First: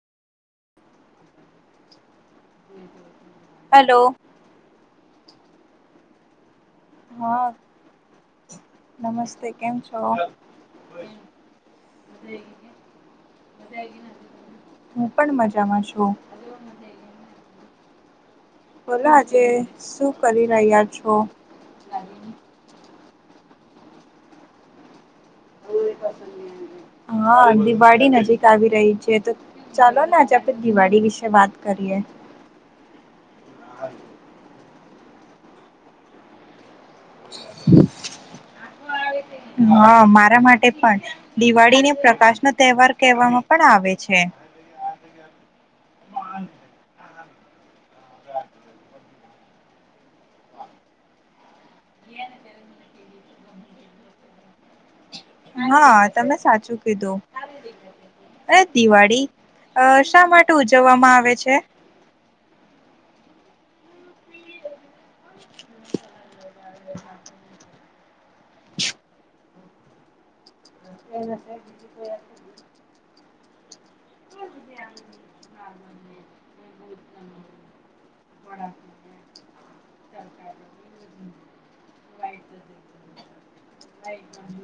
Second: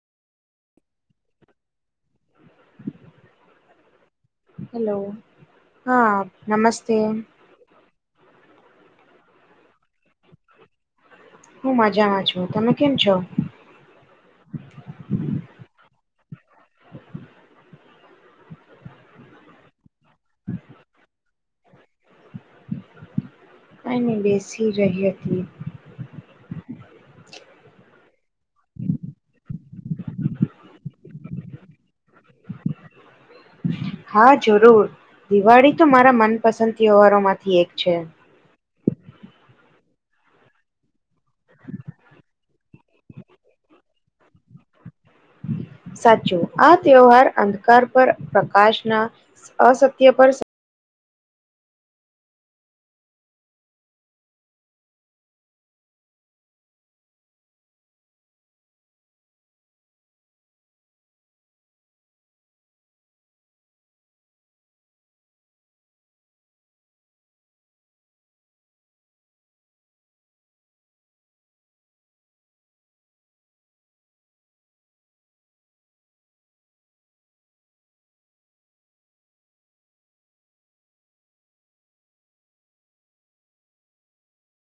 Hello. Hello હા નમસ્તે હા નમસ્તે કેમ છો? હું મજામાં છું તમે કેમ છો? હું પણ મજામાં છું. બોલો આજે શું કરી રહ્યા છો કાઈ નહી બેસી રહી હતી હમ્મ હા દિવાળી નજીક આવી રહી છે તો ચાલો ને આજે આપણે દિવાળી વિશે વાત કરીએ હા જરૂર દિવાળી તો મારા મનપસંદ તહેવારો માંથી એક છે. હા મારા માટે પણ દિવાળી ને પ્રકાશ નો તહેવાર કહેવામાં પણ આવે છે. સાચું આ તહેવાર અંધકાર પર પ્રકાશના અસત્ય પર સ હા તમે સાચું કીધું અને દિવાળી અ શા માટે ઉજવામાં આવે છે [unintelligible] [unintelligible] [inaudible] [unintelligible] વડા લાઇટ નથી